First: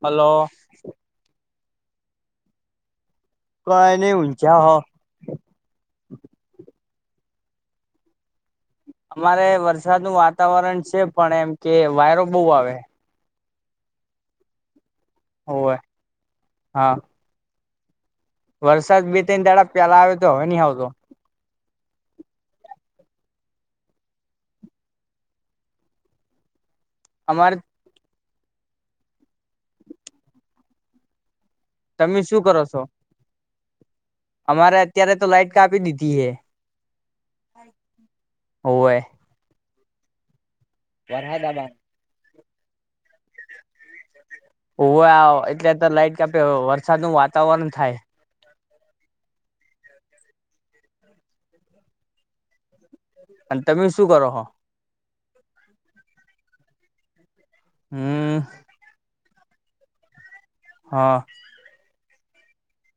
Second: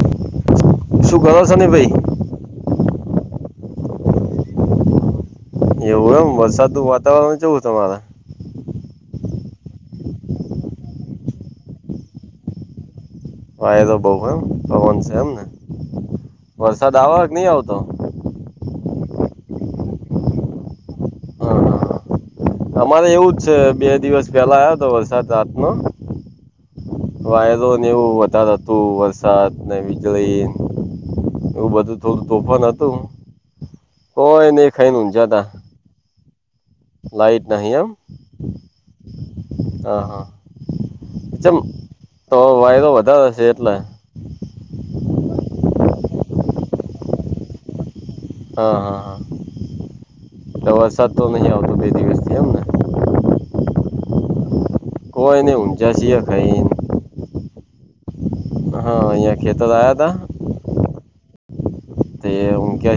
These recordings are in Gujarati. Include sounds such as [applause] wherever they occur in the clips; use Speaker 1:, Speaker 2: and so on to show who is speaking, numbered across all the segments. Speaker 1: હલો
Speaker 2: શું કરો છે ને ભાઈ
Speaker 1: કઈ નને હચ હો
Speaker 2: એવું એમ વરસાદનું વાતાવરણ જવું તમારે
Speaker 1: અમારે વરસાદ ન વાતાવરણ છે પણ એમ કે વાયરો બહુ આવે
Speaker 2: વા એ તો બઉ એમ પવન છે એમને
Speaker 1: હોવે હા
Speaker 2: વરસાદ આવ જ નહી આવતો
Speaker 1: વરસાદ બે ત દાડા પેલા આવે તો હવે ન આવતો
Speaker 2: હા હા અમારે એવું જ છે બે દિવસ પેલા આવ્યો તો વરસાદ રાતનો
Speaker 1: અમારે
Speaker 2: વાયરો ને એવું વધારે હતું વરસાદ ને વીજળી એવું બધું
Speaker 1: તમે
Speaker 2: થોડું
Speaker 1: શું કરો
Speaker 2: તોફાન
Speaker 1: છો
Speaker 2: હતું હું કોઈ નઈ
Speaker 1: અમારે
Speaker 2: ખાઈને ઊ
Speaker 1: અત્યારે તો
Speaker 2: જતા
Speaker 1: લાઈટ કાપી નીધતિ હૈ
Speaker 2: લાઈટ નહં એમ
Speaker 1: હોવે
Speaker 2: હા હા અચ્છા તો વાયદો વધારે છે એટલે
Speaker 1: ઉવે એટલે તો લાઈટ કાપે વરસાદ નું વાતાવરણ થાય
Speaker 2: હા હા હા એટ વરસાદ તો નહી આવતો દિવસથી એમ ને
Speaker 1: અને તમે શું કરો
Speaker 2: કોઈ ન ઊંજા છી ખાઈ
Speaker 1: હમ્મ.
Speaker 2: હા અહીંયા ખેતર આયા તા
Speaker 1: હા.
Speaker 2: તે [unintelligible]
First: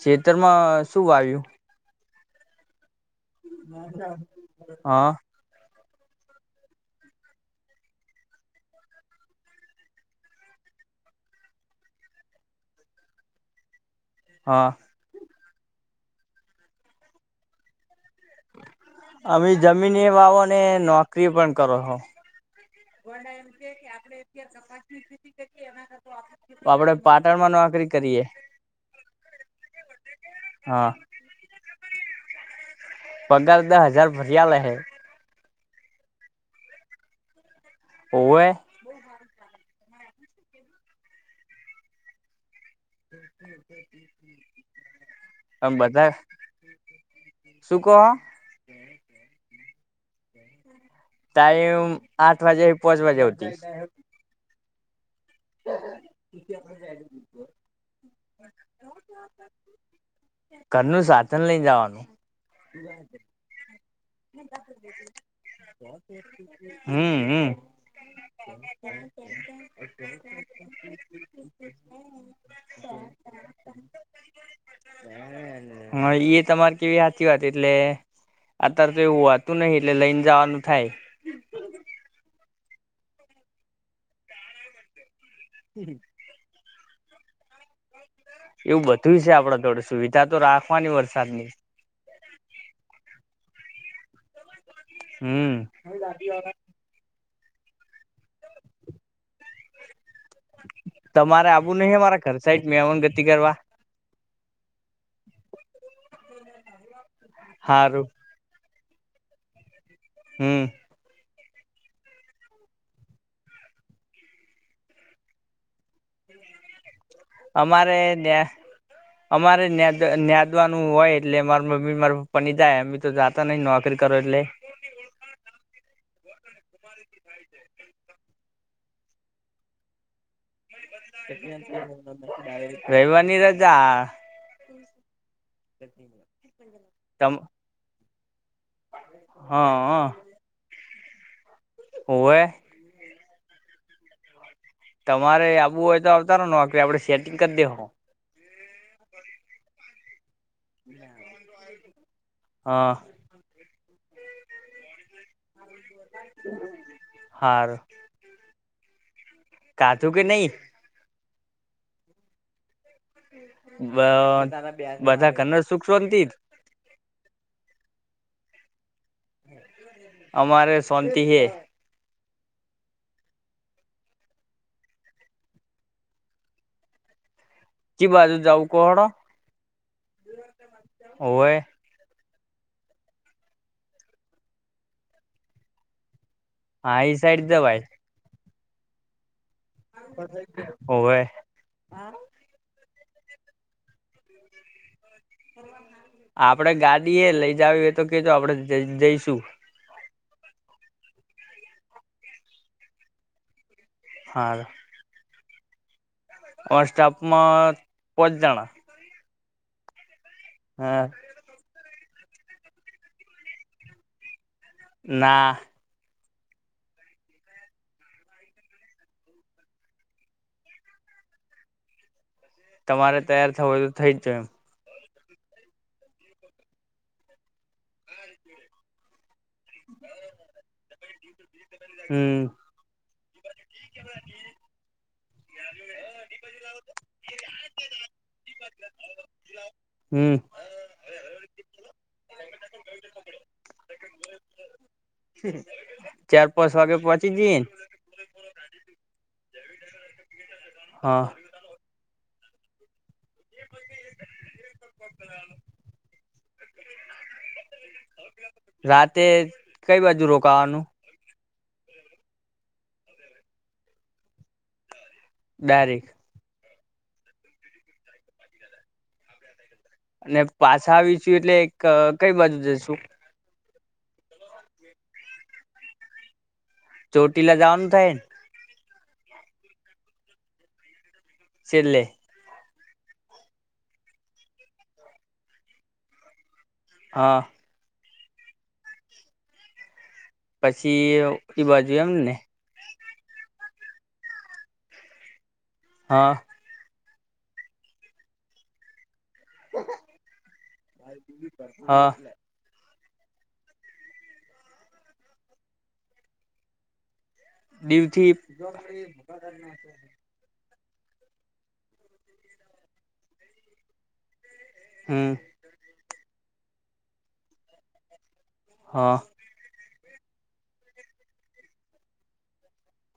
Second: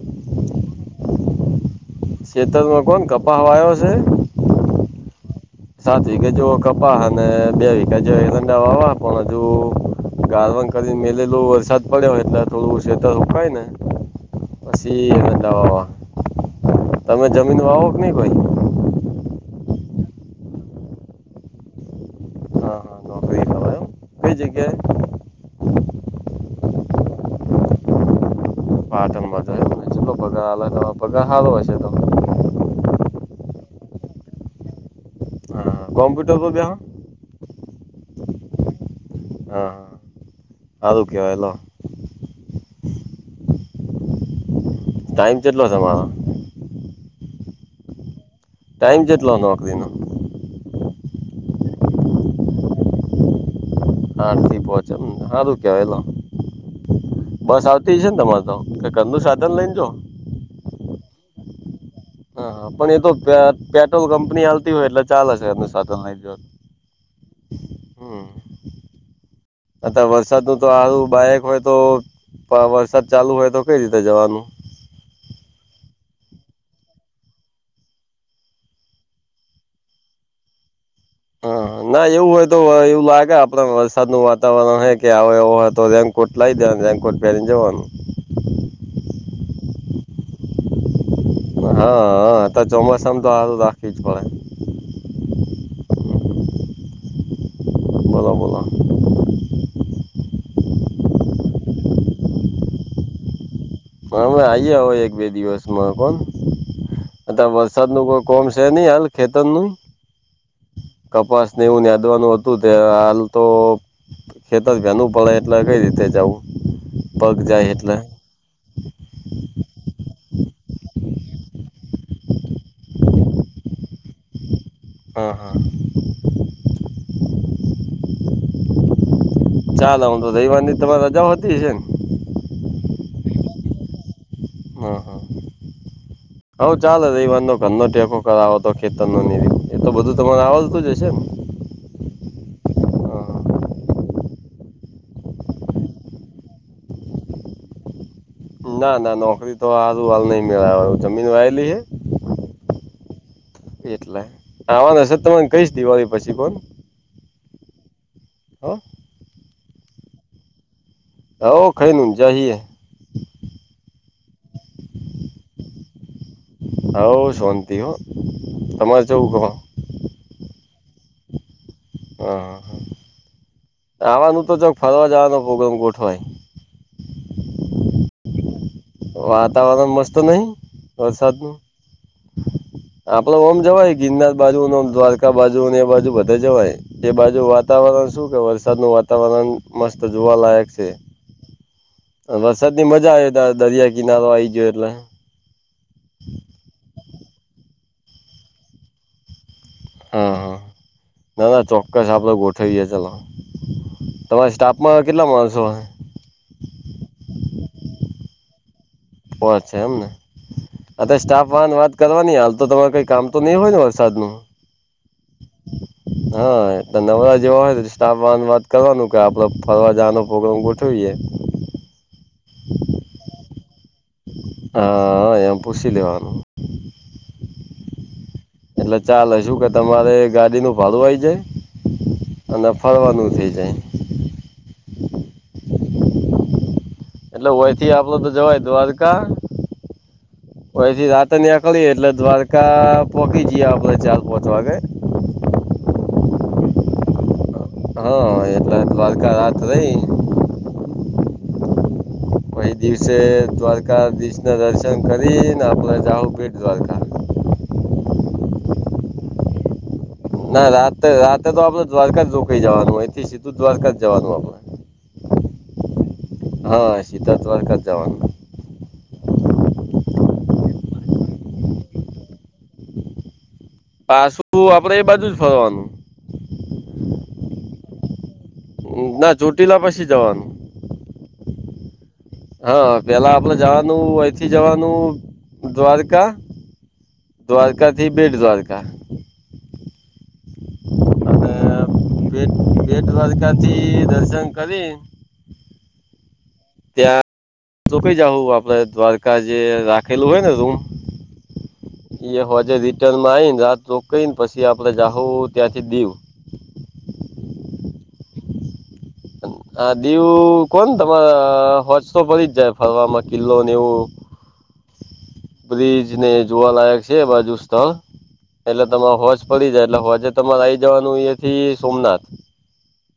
Speaker 1: છેતરમાં શું આવ્યું
Speaker 2: શેતમાં કોણ કપ
Speaker 1: હા
Speaker 2: સાત વીઘે જે કપા અને બે વીઘે જેંડા વાવા પણ હજુ ગળવાન કરીને મેલેલો વરસાદ પડ્યોય એટલે થોડું શેતર રકાય ને
Speaker 1: હા
Speaker 2: દ તમે જમીન વાવો કે નહી કોઈ
Speaker 1: અમે જમીન એ વાવો ને નોકરી પણ કરો છો.
Speaker 2: હા હા
Speaker 1: વડા
Speaker 2: નોકરી
Speaker 1: એમ છે
Speaker 2: કરો
Speaker 1: કે આપડે
Speaker 2: કઈ જગ્યાએ
Speaker 1: [unintelligible] આપડે પાટણમાં નોકરી કરીએ.
Speaker 2: પાટણ માં તો કેટલો પગાર
Speaker 1: હા
Speaker 2: [unintelligible] પગાર હારો હશે
Speaker 1: પગાર તો હજાર ભરિયા લે હે
Speaker 2: હા કોમ્પ્યુટર [unintelligible]
Speaker 1: ઓવે
Speaker 2: હા હા હારુ કેવાય લો ટાઈમ કેટલો
Speaker 1: [unintelligible]
Speaker 2: તમારો
Speaker 1: બધા શું કહો
Speaker 2: ટાઈમ કેટલો નોકરીનો
Speaker 1: ટાઈમ આઠ વાગે થી પાંચ વાગે હુધી.
Speaker 2: હા પાંચ હારુ કેવાયલો બસ આવતી છે ને તમારે તો ઘર નું સાધન લઈને જો
Speaker 1: ઘરનું સાધન લઈ જવાનું.
Speaker 2: હા હા પણ એતો પેટ્રોલ કંપની હાલતી હોય એટલે ચાલે છે ધેરનું સાથે લઈને જાય તો.
Speaker 1: હમ હમ.
Speaker 2: અતાર વરસાદ નું તો હારું બાાયક હોય તો પણ વરસાદ ચાલુ હોય તો કઈ રીતે જવાનું
Speaker 1: [inaudible] હા એ તમારે કેવી સાચી વાત એટલે અત્યારે તો એવું વાતું નહિ એટલે લઈને જવાનું થાય.
Speaker 2: હા ના એવું હોય તો એવું લાગે આપડે વરસાદ નું વાતાવરણ [unintelligible] આવ એવો હોય તો કોર્ટ લાવી દેવાનું કોર્ટ પહેરિને જવાનું.
Speaker 1: એવું બધું છે આપણેે થોડી સુવિધા તો રાખવાની વરસાદ
Speaker 2: હા હ તો ચોમાસામાં તો આ રાખી જ પડે.
Speaker 1: હમ્મ.
Speaker 2: બોલો બોલો
Speaker 1: તમારે આવું નહિ મારા ઘર સાાઈડ મેવન ગતિ કરવા
Speaker 2: હમે આઇએ હો એક બે દિવસમાં કોણ અતાર વરસાદ
Speaker 1: હારું
Speaker 2: નું કોક કોમ છે ને હાલ ખેતરનું
Speaker 1: હમ.
Speaker 2: કપાસને એવું યાદવાનું હતું ત્યારે હાલ તો ખેતર ઘેરનું પડે એટલે કઈ રીતે જવું પગ જાય એટલે
Speaker 1: અમારે ત્યાં અમાંરે ના્યાદવાનું હોય એટલે માર મમ્મી મારા પપ્પા ની જાય એમતો સાધન લઈ ને નોકરી કરો એટલે
Speaker 2: હા હા.
Speaker 1: [inaudible]
Speaker 2: ચાલ હું તો રયવારની
Speaker 1: રયવારની રજા
Speaker 2: હા
Speaker 1: તમ
Speaker 2: ઘનો ટેકો કરાવો હતો ખેતર નો નિધિ
Speaker 1: હ
Speaker 2: એ તો બધું તમારે આવજતું જશે ને
Speaker 1: હોવે
Speaker 2: હા
Speaker 1: તમારે આવવું હોય તો આવતાારો નોકરી આપડે સેટિંગ કરી દેહું
Speaker 2: ના ના નોકરી તો હારું હ નઈ મેળ જમીન વાયલી છે
Speaker 1: હા.
Speaker 2: એટલે આવાનું હશે તમને કઈશ દિવાળી પછી પણ
Speaker 1: હારું
Speaker 2: હા.
Speaker 1: કાધું કે નહી
Speaker 2: હ ખઈ ને જહિએ
Speaker 1: બ બધા કનર સુખ શાંતિ
Speaker 2: હવ શંત હો તમામેર ચૌ કણ
Speaker 1: અમારે શાંતિ હે
Speaker 2: હ હ હ આવવાનું તો ચક ફરવા જવાનો પ્રોગ્રામ ગોઠવાય
Speaker 1: ચી બાજુ જાઉ
Speaker 2: વાતાવરણ મસ્ત નહી વરસાત નુ
Speaker 1: [inaudible]
Speaker 2: આપડ ઓમ જવાય ગિરનાર બાજુને દ્વારકા બાજુ ને એ બાજુ બધે જવાય
Speaker 1: હા
Speaker 2: તે
Speaker 1: ઈ
Speaker 2: બાજુ
Speaker 1: સાઈડ જવાય
Speaker 2: વાતાવરણ શું કે વરસાદ નું વાતાવરણ મસ્ત જોવાલાયક છે
Speaker 1: હોવે
Speaker 2: વરસાદ ની મજા આવે ત દરિયા કિનારો આ આવી ગયો એટલે
Speaker 1: હ [unintelligible] આપડે ગાડીએ લઈ જાવ એ તો કેજો આપડે જઈશું
Speaker 2: હમ હ ના ના ચોક્કસ આપડે ગોઠવીએ ચલો તમારે
Speaker 1: હારું
Speaker 2: સ્ટાફ માં કેટલા માણસો
Speaker 1: અ સ્ટાફમાં પચ જણ
Speaker 2: ઓ છે એમને અ
Speaker 1: હ
Speaker 2: સ્ટાફ વાન વાત કરવાની હાલ તો તમારે કઈ કામ તો નહીં હોય ને વરસાદ ન
Speaker 1: ના
Speaker 2: હા નવરા જેવા હોય સ્ટાફ વા વાત કરવાનું કે આપડે ફરવા જવાનો પ્રોગ્રામ ગોઠવીયએ
Speaker 1: તમારે તૈયાર થવું હોય તો થઈ જ જો એમ
Speaker 2: હ એમ પુછ લવાનું એટલે ચાલે શું કે તમારે ગાડીનું ભાળું આય જાય
Speaker 1: હમ
Speaker 2: અને ફળવાનું થઈ જાય
Speaker 1: બાજ [unintelligible]
Speaker 2: એટલે વયથી આપડ તો જવાય દ્વારકા
Speaker 1: હમ
Speaker 2: ઓથી રાત ની આકળીએ એટલે દ્વારકા પોહકી જએ આપડે ચાર પાંચ વાગે
Speaker 1: ચાર પાંચ વાગે પહોંચી જઈ
Speaker 2: હા એટલે દ્વારકા રાત રહી
Speaker 1: હા
Speaker 2: પહી દિવસે દ્વારકાધીશ ના દર્શન કરીને આપલા જાહ ભેટ દ્વારકા
Speaker 1: રાતે કઈ બાજુ રોકાવાનું
Speaker 2: રાત્ર તો આપડે દ્વારકા જ ર કઈ જવાનું હોયથી સીધું દ્વારકા જ જવાનું આપણે
Speaker 1: દારીખ
Speaker 2: હા શીત ત વારકા જવાનું
Speaker 1: અને પાછા આવીશું એટલે કઈ બાજુ જશુ
Speaker 2: પાછું આપડે એ બાજુ જ ફરવાનું
Speaker 1: ચોટી લ જવાનું થાય ને
Speaker 2: ના ચોટીલા પછી જવાનું
Speaker 1: છેલ્લે
Speaker 2: હા પેલા આપડે જવાનું અહીથી જવાનું દ્વારકા
Speaker 1: હા
Speaker 2: દ્વારકા થી બેટ દ્વારકા
Speaker 1: પછી એ બાજુ એમ ને
Speaker 2: જે દ્વારકાથી દર્શન કરી
Speaker 1: હા
Speaker 2: ત્યાં તો કઈ જાઉં આપડે દ્વાર કા જે રાખેલું હોય ને રૂમ
Speaker 1: હા
Speaker 2: એ હોજ રી જન્માઈન રાત રોકઈન પછી આપણે જાહો ત્યાથી દીવ.
Speaker 1: દીવ થી
Speaker 2: તું કોણ તમારા હોજ તો પરી જ જાય ફરવાવામાં કિલ્લો ને એવું.
Speaker 1: હમ્મ.
Speaker 2: બ્રિજ ને જોવાલાયક છે એ બાજુ સ્થળ એટલે તમે
Speaker 1: હા
Speaker 2: હોજ પડી જાય એટલે હવે આજે તમારે આવી જવાનું એ થી સોમનાથ.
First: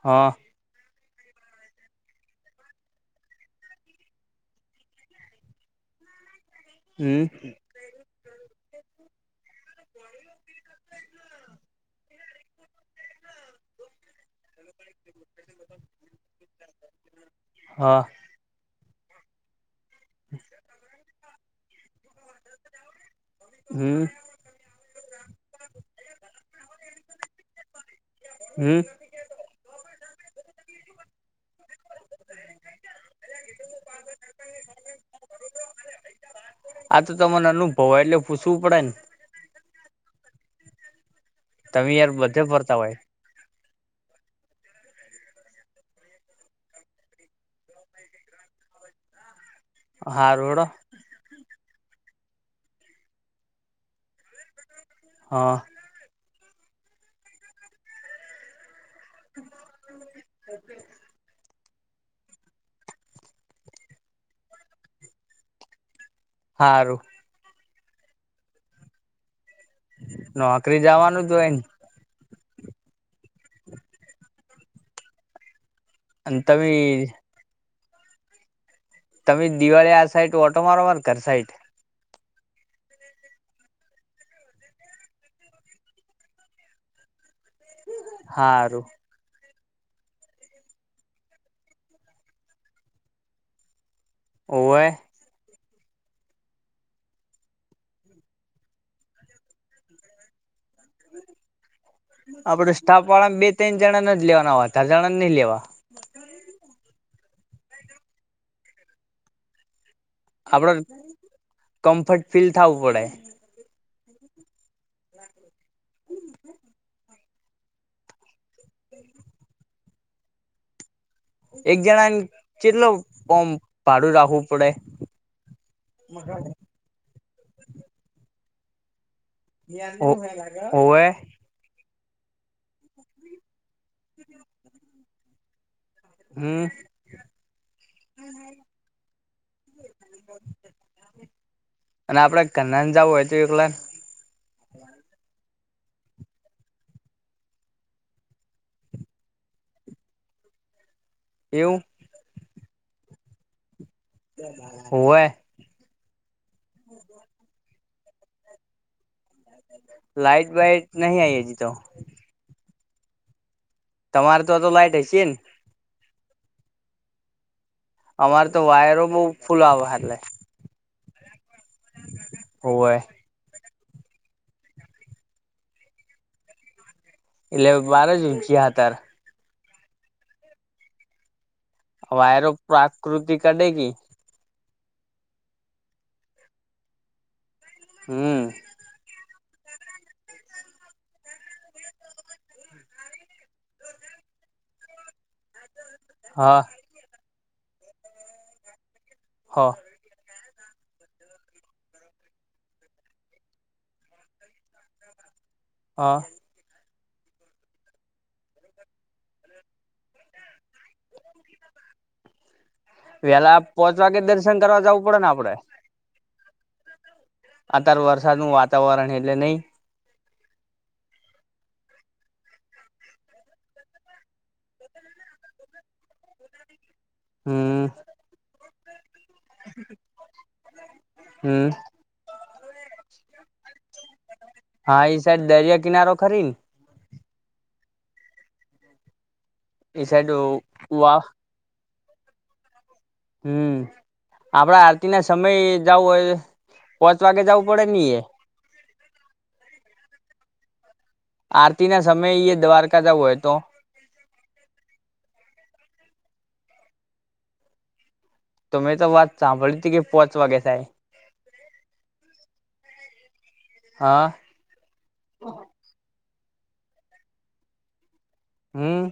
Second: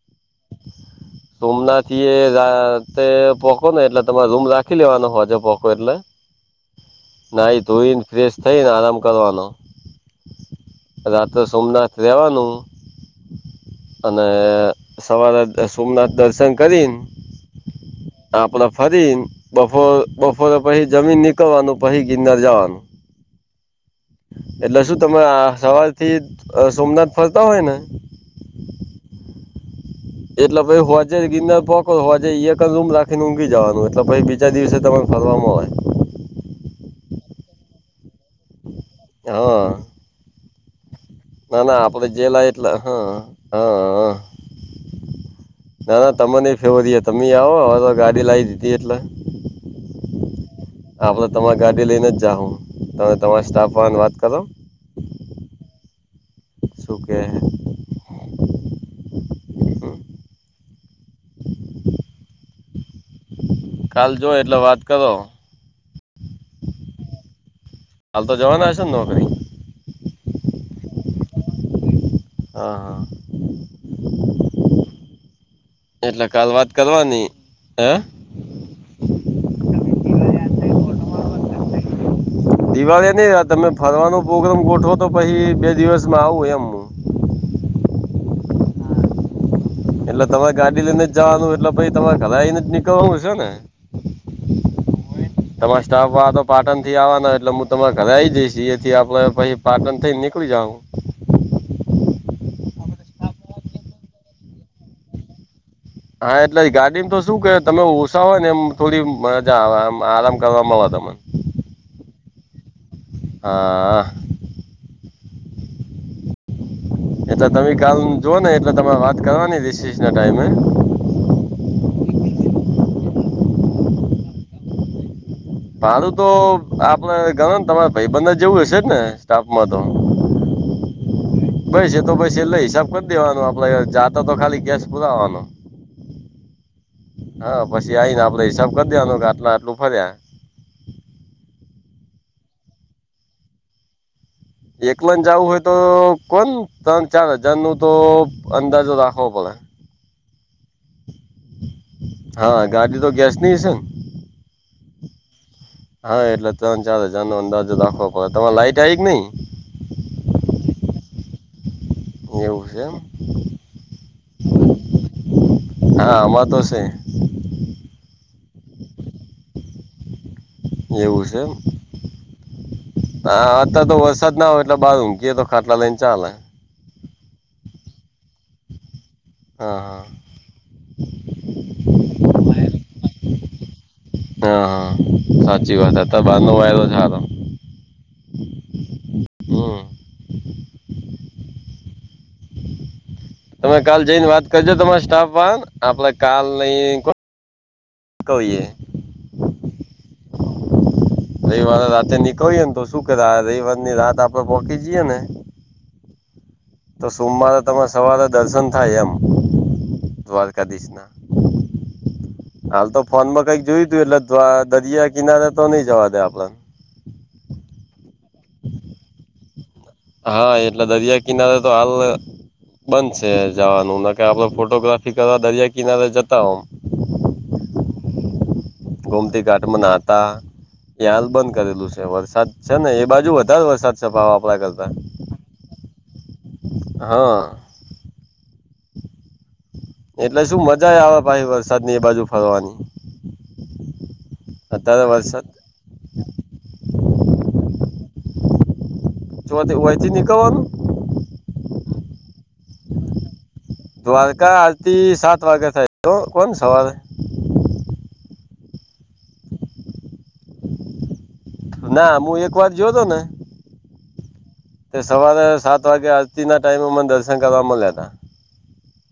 Speaker 1: હા.
Speaker 2: સોમના થી એ રાતે પોકો ને એટલે તમારે રૂમ રાખી લેવાનો હોજે પોકો એટલે.
Speaker 1: હમ
Speaker 2: નાઈ ધોઈને ફ્રેશ થઈ ને આરામ કરવાનો. રાત્ર સોમનાથ રેવાનું અને સવારે તે સોમનાથ દર્શન કરીન
Speaker 1: હા
Speaker 2: આપડે ફરીન બફોર બપોરે પાહિ જમીને નીકળવાનું પાહિ ગિનર જવાનું.
Speaker 1: હમ્મ.
Speaker 2: એટલે શું તમે સવાર થી સોમનાથ ફરતા હોય ને
Speaker 1: હમ્મ.
Speaker 2: એટલે પાહિ હોજે ગિનર પોકો હોજે કઝૂમ રાખીને ઊંઘી જવાનું એટલે પાહિ બી બીજા દિવસે તમે ફરવામાં હોય.
Speaker 1: આ તો તમાને અનુભવ હોય એટલે પૂછવું પડે ને
Speaker 2: હા. ના ના
Speaker 1: તમે
Speaker 2: આપડે
Speaker 1: યાર બધે
Speaker 2: ગેલા એટલે
Speaker 1: ફરતા હોય
Speaker 2: હા હા હા. ના ના તમે નહી ફેવરી તમે આવો હવે તો ગાડી લાવી દીધી એટલે.
Speaker 1: હા રોડ આ
Speaker 2: આપણે તમારી ગાડી લઈને જ જા હું તમે તમારા સ્ટાફ વાળાને વાત કરો.
Speaker 1: હા.
Speaker 2: શું કે હે. હમ.
Speaker 1: [inaudible]
Speaker 2: કાલ જો એટલે વાત કરો.
Speaker 1: હારુ.
Speaker 2: કાલ તો જવાના હશો ને નોકરી.
Speaker 1: નોકરી જવાનું જ હોય.
Speaker 2: હા હા. એટલે
Speaker 1: અને
Speaker 2: કાલ
Speaker 1: તમે
Speaker 2: વાત કરવાની હા.
Speaker 1: તમે દિવાળી આ
Speaker 2: કેવા
Speaker 1: સાઈટ
Speaker 2: યાદ
Speaker 1: ઓટો
Speaker 2: થઈ
Speaker 1: મારવા
Speaker 2: ફોટો
Speaker 1: કર
Speaker 2: જ
Speaker 1: સાઈટ.
Speaker 2: નથી દિવાળી નહી તમે ફરવાનો પ્રોગ્રામ ગોઠો તો પાહિ બે દિવસમાં આવું એમ.
Speaker 1: હારું.
Speaker 2: એટલે તમારે ગાડી લઈને જવાનું એટલે પાહિ તમારે ઘરે આવીઈને જ નીકળવાનું છે ને.
Speaker 1: ઓ વે
Speaker 2: તમારા સ્ટાફ વા તો પાટણ થી આવવા ન એટલે હું તમારા ઘરે આઈ જઈશ એથી આપડે પાહિ પાટણ થી નીકળી જહુ.
Speaker 1: આપડે સ્ટાફ વાળા બે ત્રણ જણા ને જ લેવાના હોતા જણા નહીં લેવા.
Speaker 2: હા એટલે એ ગાડી તો શું કે તમે ઓછા હોય ને એમ થોડી મજા આવે એમ આરામ કરવા મળે
Speaker 1: આપડે
Speaker 2: તમને
Speaker 1: કમ્ફર્ટ ફીલ થવું પડે.
Speaker 2: હા.
Speaker 1: હમ.
Speaker 2: એટલે તમે કાલ જોવોઓ ને એટલે તમારે વાત કરવાની રિસી ના ટાઈમે.
Speaker 1: એક જણાને કેટલો ભાડું રાખવું પડે?
Speaker 2: મારું તો આપડે ગણ ને તમારે ભાઈબંધ જેવું હશે જ ને. તાપ મા હતો.
Speaker 1: હોવે
Speaker 2: પાઇ છે એ તો પછી એટલે હિસાબ કરી દેવાનો આપડે જાતા તો ખાલી ગેસ પુરાવાનો.
Speaker 1: હમ્મ.
Speaker 2: હા પછી આવીઈ ને આપડે હિસાબ કરી દેવાનું કે આટલે આટલું [unintelligible]
Speaker 1: અને આપડે કન્નાન જવું હોય તો એકલા
Speaker 2: એકલન જવું હોય તો કોણ ત્રણ ચાર હજાર નું તો અંદાજો રાખવો પડે.
Speaker 1: એવું.
Speaker 2: હા ગાડી તો ગેસ ની હશે ને?
Speaker 1: હોવે.
Speaker 2: હા એટલે ત્રણ ચાર હજાર નો અંદાજો દાખવો પડ તમારે લાઈટ આવી કે નહીં?
Speaker 1: લાઇટ વાઇટ નહી આઈ હ જી તો.
Speaker 2: એવું છે એમ.
Speaker 1: તમારે તો તો લાઈટ હશે ને.
Speaker 2: હા અમારં તો છે.
Speaker 1: અમાર તો વાયર ઓ બહુ ફુલ
Speaker 2: એવું છે એમ.
Speaker 1: હોવે.
Speaker 2: હા અત તો વરસાદ ના હોય એટલે બાર ઊંકીયએ તો ખાટલા લઈને ચાલે.
Speaker 1: એટલે બાર જ ગયા હતાર
Speaker 2: હા હા. વાયરો
Speaker 1: [unintelligible]
Speaker 2: હા હા સાચી વાત ત બાર નો વાયલો સારો.
Speaker 1: હમ.
Speaker 2: હમ. તમે કાલ જઈને વાત કરજો તમારા સ્ટાફ વા આપડે કાલ
Speaker 1: હા
Speaker 2: નઈ કઈએ.
Speaker 1: હા.
Speaker 2: રવિવારે રાતે નીકળીએ ને તો શું કરે રવિવાર ની રાત આપડે પહોકી જઈએે ને.
Speaker 1: હા.
Speaker 2: તો સોમવારે તરે સવારે દર્શન થાય એમ દ્વારકાધીશ ના. હાલ તો ફોન માં
Speaker 1: વેલા
Speaker 2: કઈક જોયું
Speaker 1: પોચ
Speaker 2: તું
Speaker 1: વાગે
Speaker 2: એટલે
Speaker 1: દર્શન કરવા જવું
Speaker 2: દરિયા
Speaker 1: પડે ને આપડે
Speaker 2: કિનારે તો નઈ જવા દે આપડને.
Speaker 1: અત્યારે વરસાદ ન વાતાવરણ એટલે નહી
Speaker 2: હા એટલે દરિયા કિનારે તો હાલ બંધ છે જવાનું ન ક આપડ ફોટોગ્રાફી કરવા દરિયા કિનારે જતા હોમ.
Speaker 1: હમ.
Speaker 2: ગોમતી ઘાટમાં નાતા એ હાલ બંધ
Speaker 1: હમ
Speaker 2: કરેલું છે. વરસાદ છે ને એ બાજુ વધારે વરસાદ પાછો આપડા કરતા
Speaker 1: હા ઈ સાઈડ દરિયા કિનારો ખરી ને.
Speaker 2: હા.
Speaker 1: એ સાઈડ
Speaker 2: એટલે શું મજા આવે
Speaker 1: વાહ
Speaker 2: ભાઈ વરસાદ ની એ બાજુ ફરવાની.
Speaker 1: હમ આપડા
Speaker 2: અત્યારે
Speaker 1: આરતી ના
Speaker 2: વરસાદ
Speaker 1: સમય જવું હોય પોંચ વાગે જવું પડે નઈ એ
Speaker 2: ચોથી અહીંથીં નિકળવાનું.
Speaker 1: આરતી ના સમયે એ દ્વારકા જવું હોય તો?
Speaker 2: દ્વારકા આરતી સાત વાગે થાય તો કોણ સવારે.
Speaker 1: તમે તો વાત સાંભળ હતી કે પહોચ વાગે થાય.
Speaker 2: ના મું એક વાર જોયો તો ને
Speaker 1: હા
Speaker 2: તે સવારે સાત વાગે આરતીના ટાઈમે મને દર્શન કરવા મળ્યા તા.
Speaker 1: હમ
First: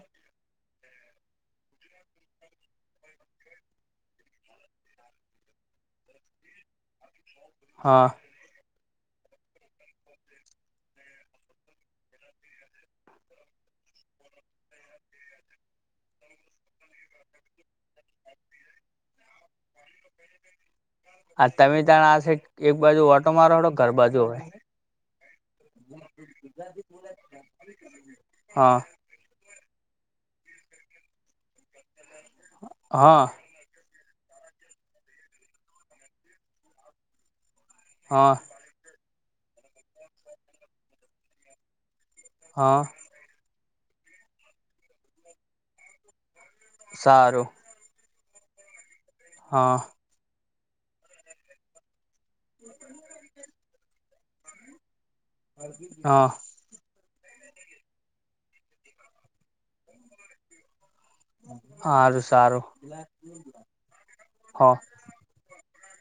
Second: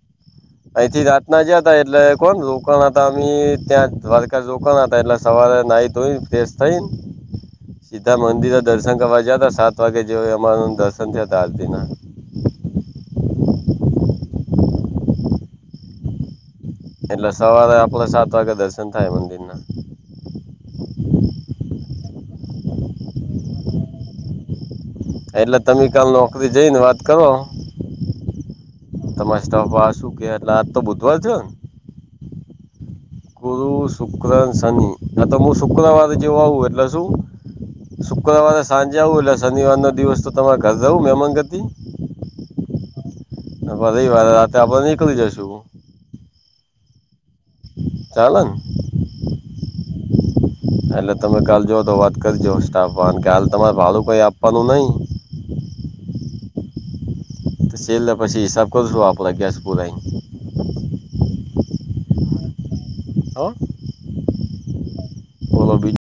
Speaker 2: અહીંથી રાત ના જયા હતા એટલે કો રોકાણ હતા અમે ત્યાં દ્વારકા રોકાણ હતા એટલે સવારે નાઈ ધોઈ ફેરર્સ થઈને
Speaker 1: [inaudible]
Speaker 2: સીતા મંદિરે દર્શન કરવા જયા ત સાત વાગે જે અમા દર્શન થયાતા આરતીના. એટલે સવારે આપડે સાત વાગે દર્શન થાય મંદિર ના.
Speaker 1: આ તમે તણ આ સ એક બાજુ ઓટો મારો ઘર બાજુ હવે.
Speaker 2: એટલે તમે કાલ નોકરી જઈને વાત
Speaker 1: હા.
Speaker 2: તમારે સ્ટફવાળા શું કે એટલે આજ તો બુધવાર થયો ને?
Speaker 1: હહ
Speaker 2: ગુરુ, શુક્રને શનિ આ તો મું શુક્રવારે જેવું આવું એટલે શું
Speaker 1: હા
Speaker 2: શુક્રવારે સાંજે આવું એટલે શનિવારનો દિવસ તો તમારે ઘર જવું મેમાન ગતિ
Speaker 1: હહ
Speaker 2: અને પહિ રવિવારે રાતે આપણે નીકળી જશું.
Speaker 1: સારું.
Speaker 2: ચાલે ન?
Speaker 1: હહ
Speaker 2: એટલે તમે કાલ જોઓ તો વાત કરજો સ્ટાફવાળાને કે હાલ તમારે ભાડું કઈ આપ વાનું નહીં?
Speaker 1: હહ
Speaker 2: તો સેલ્લે પછી હિસાબ કરશું આપણે ગેસ પુરાઈને.
Speaker 1: હારું સારું
Speaker 2: હો
Speaker 1: હહ
Speaker 2: બોલો બીજ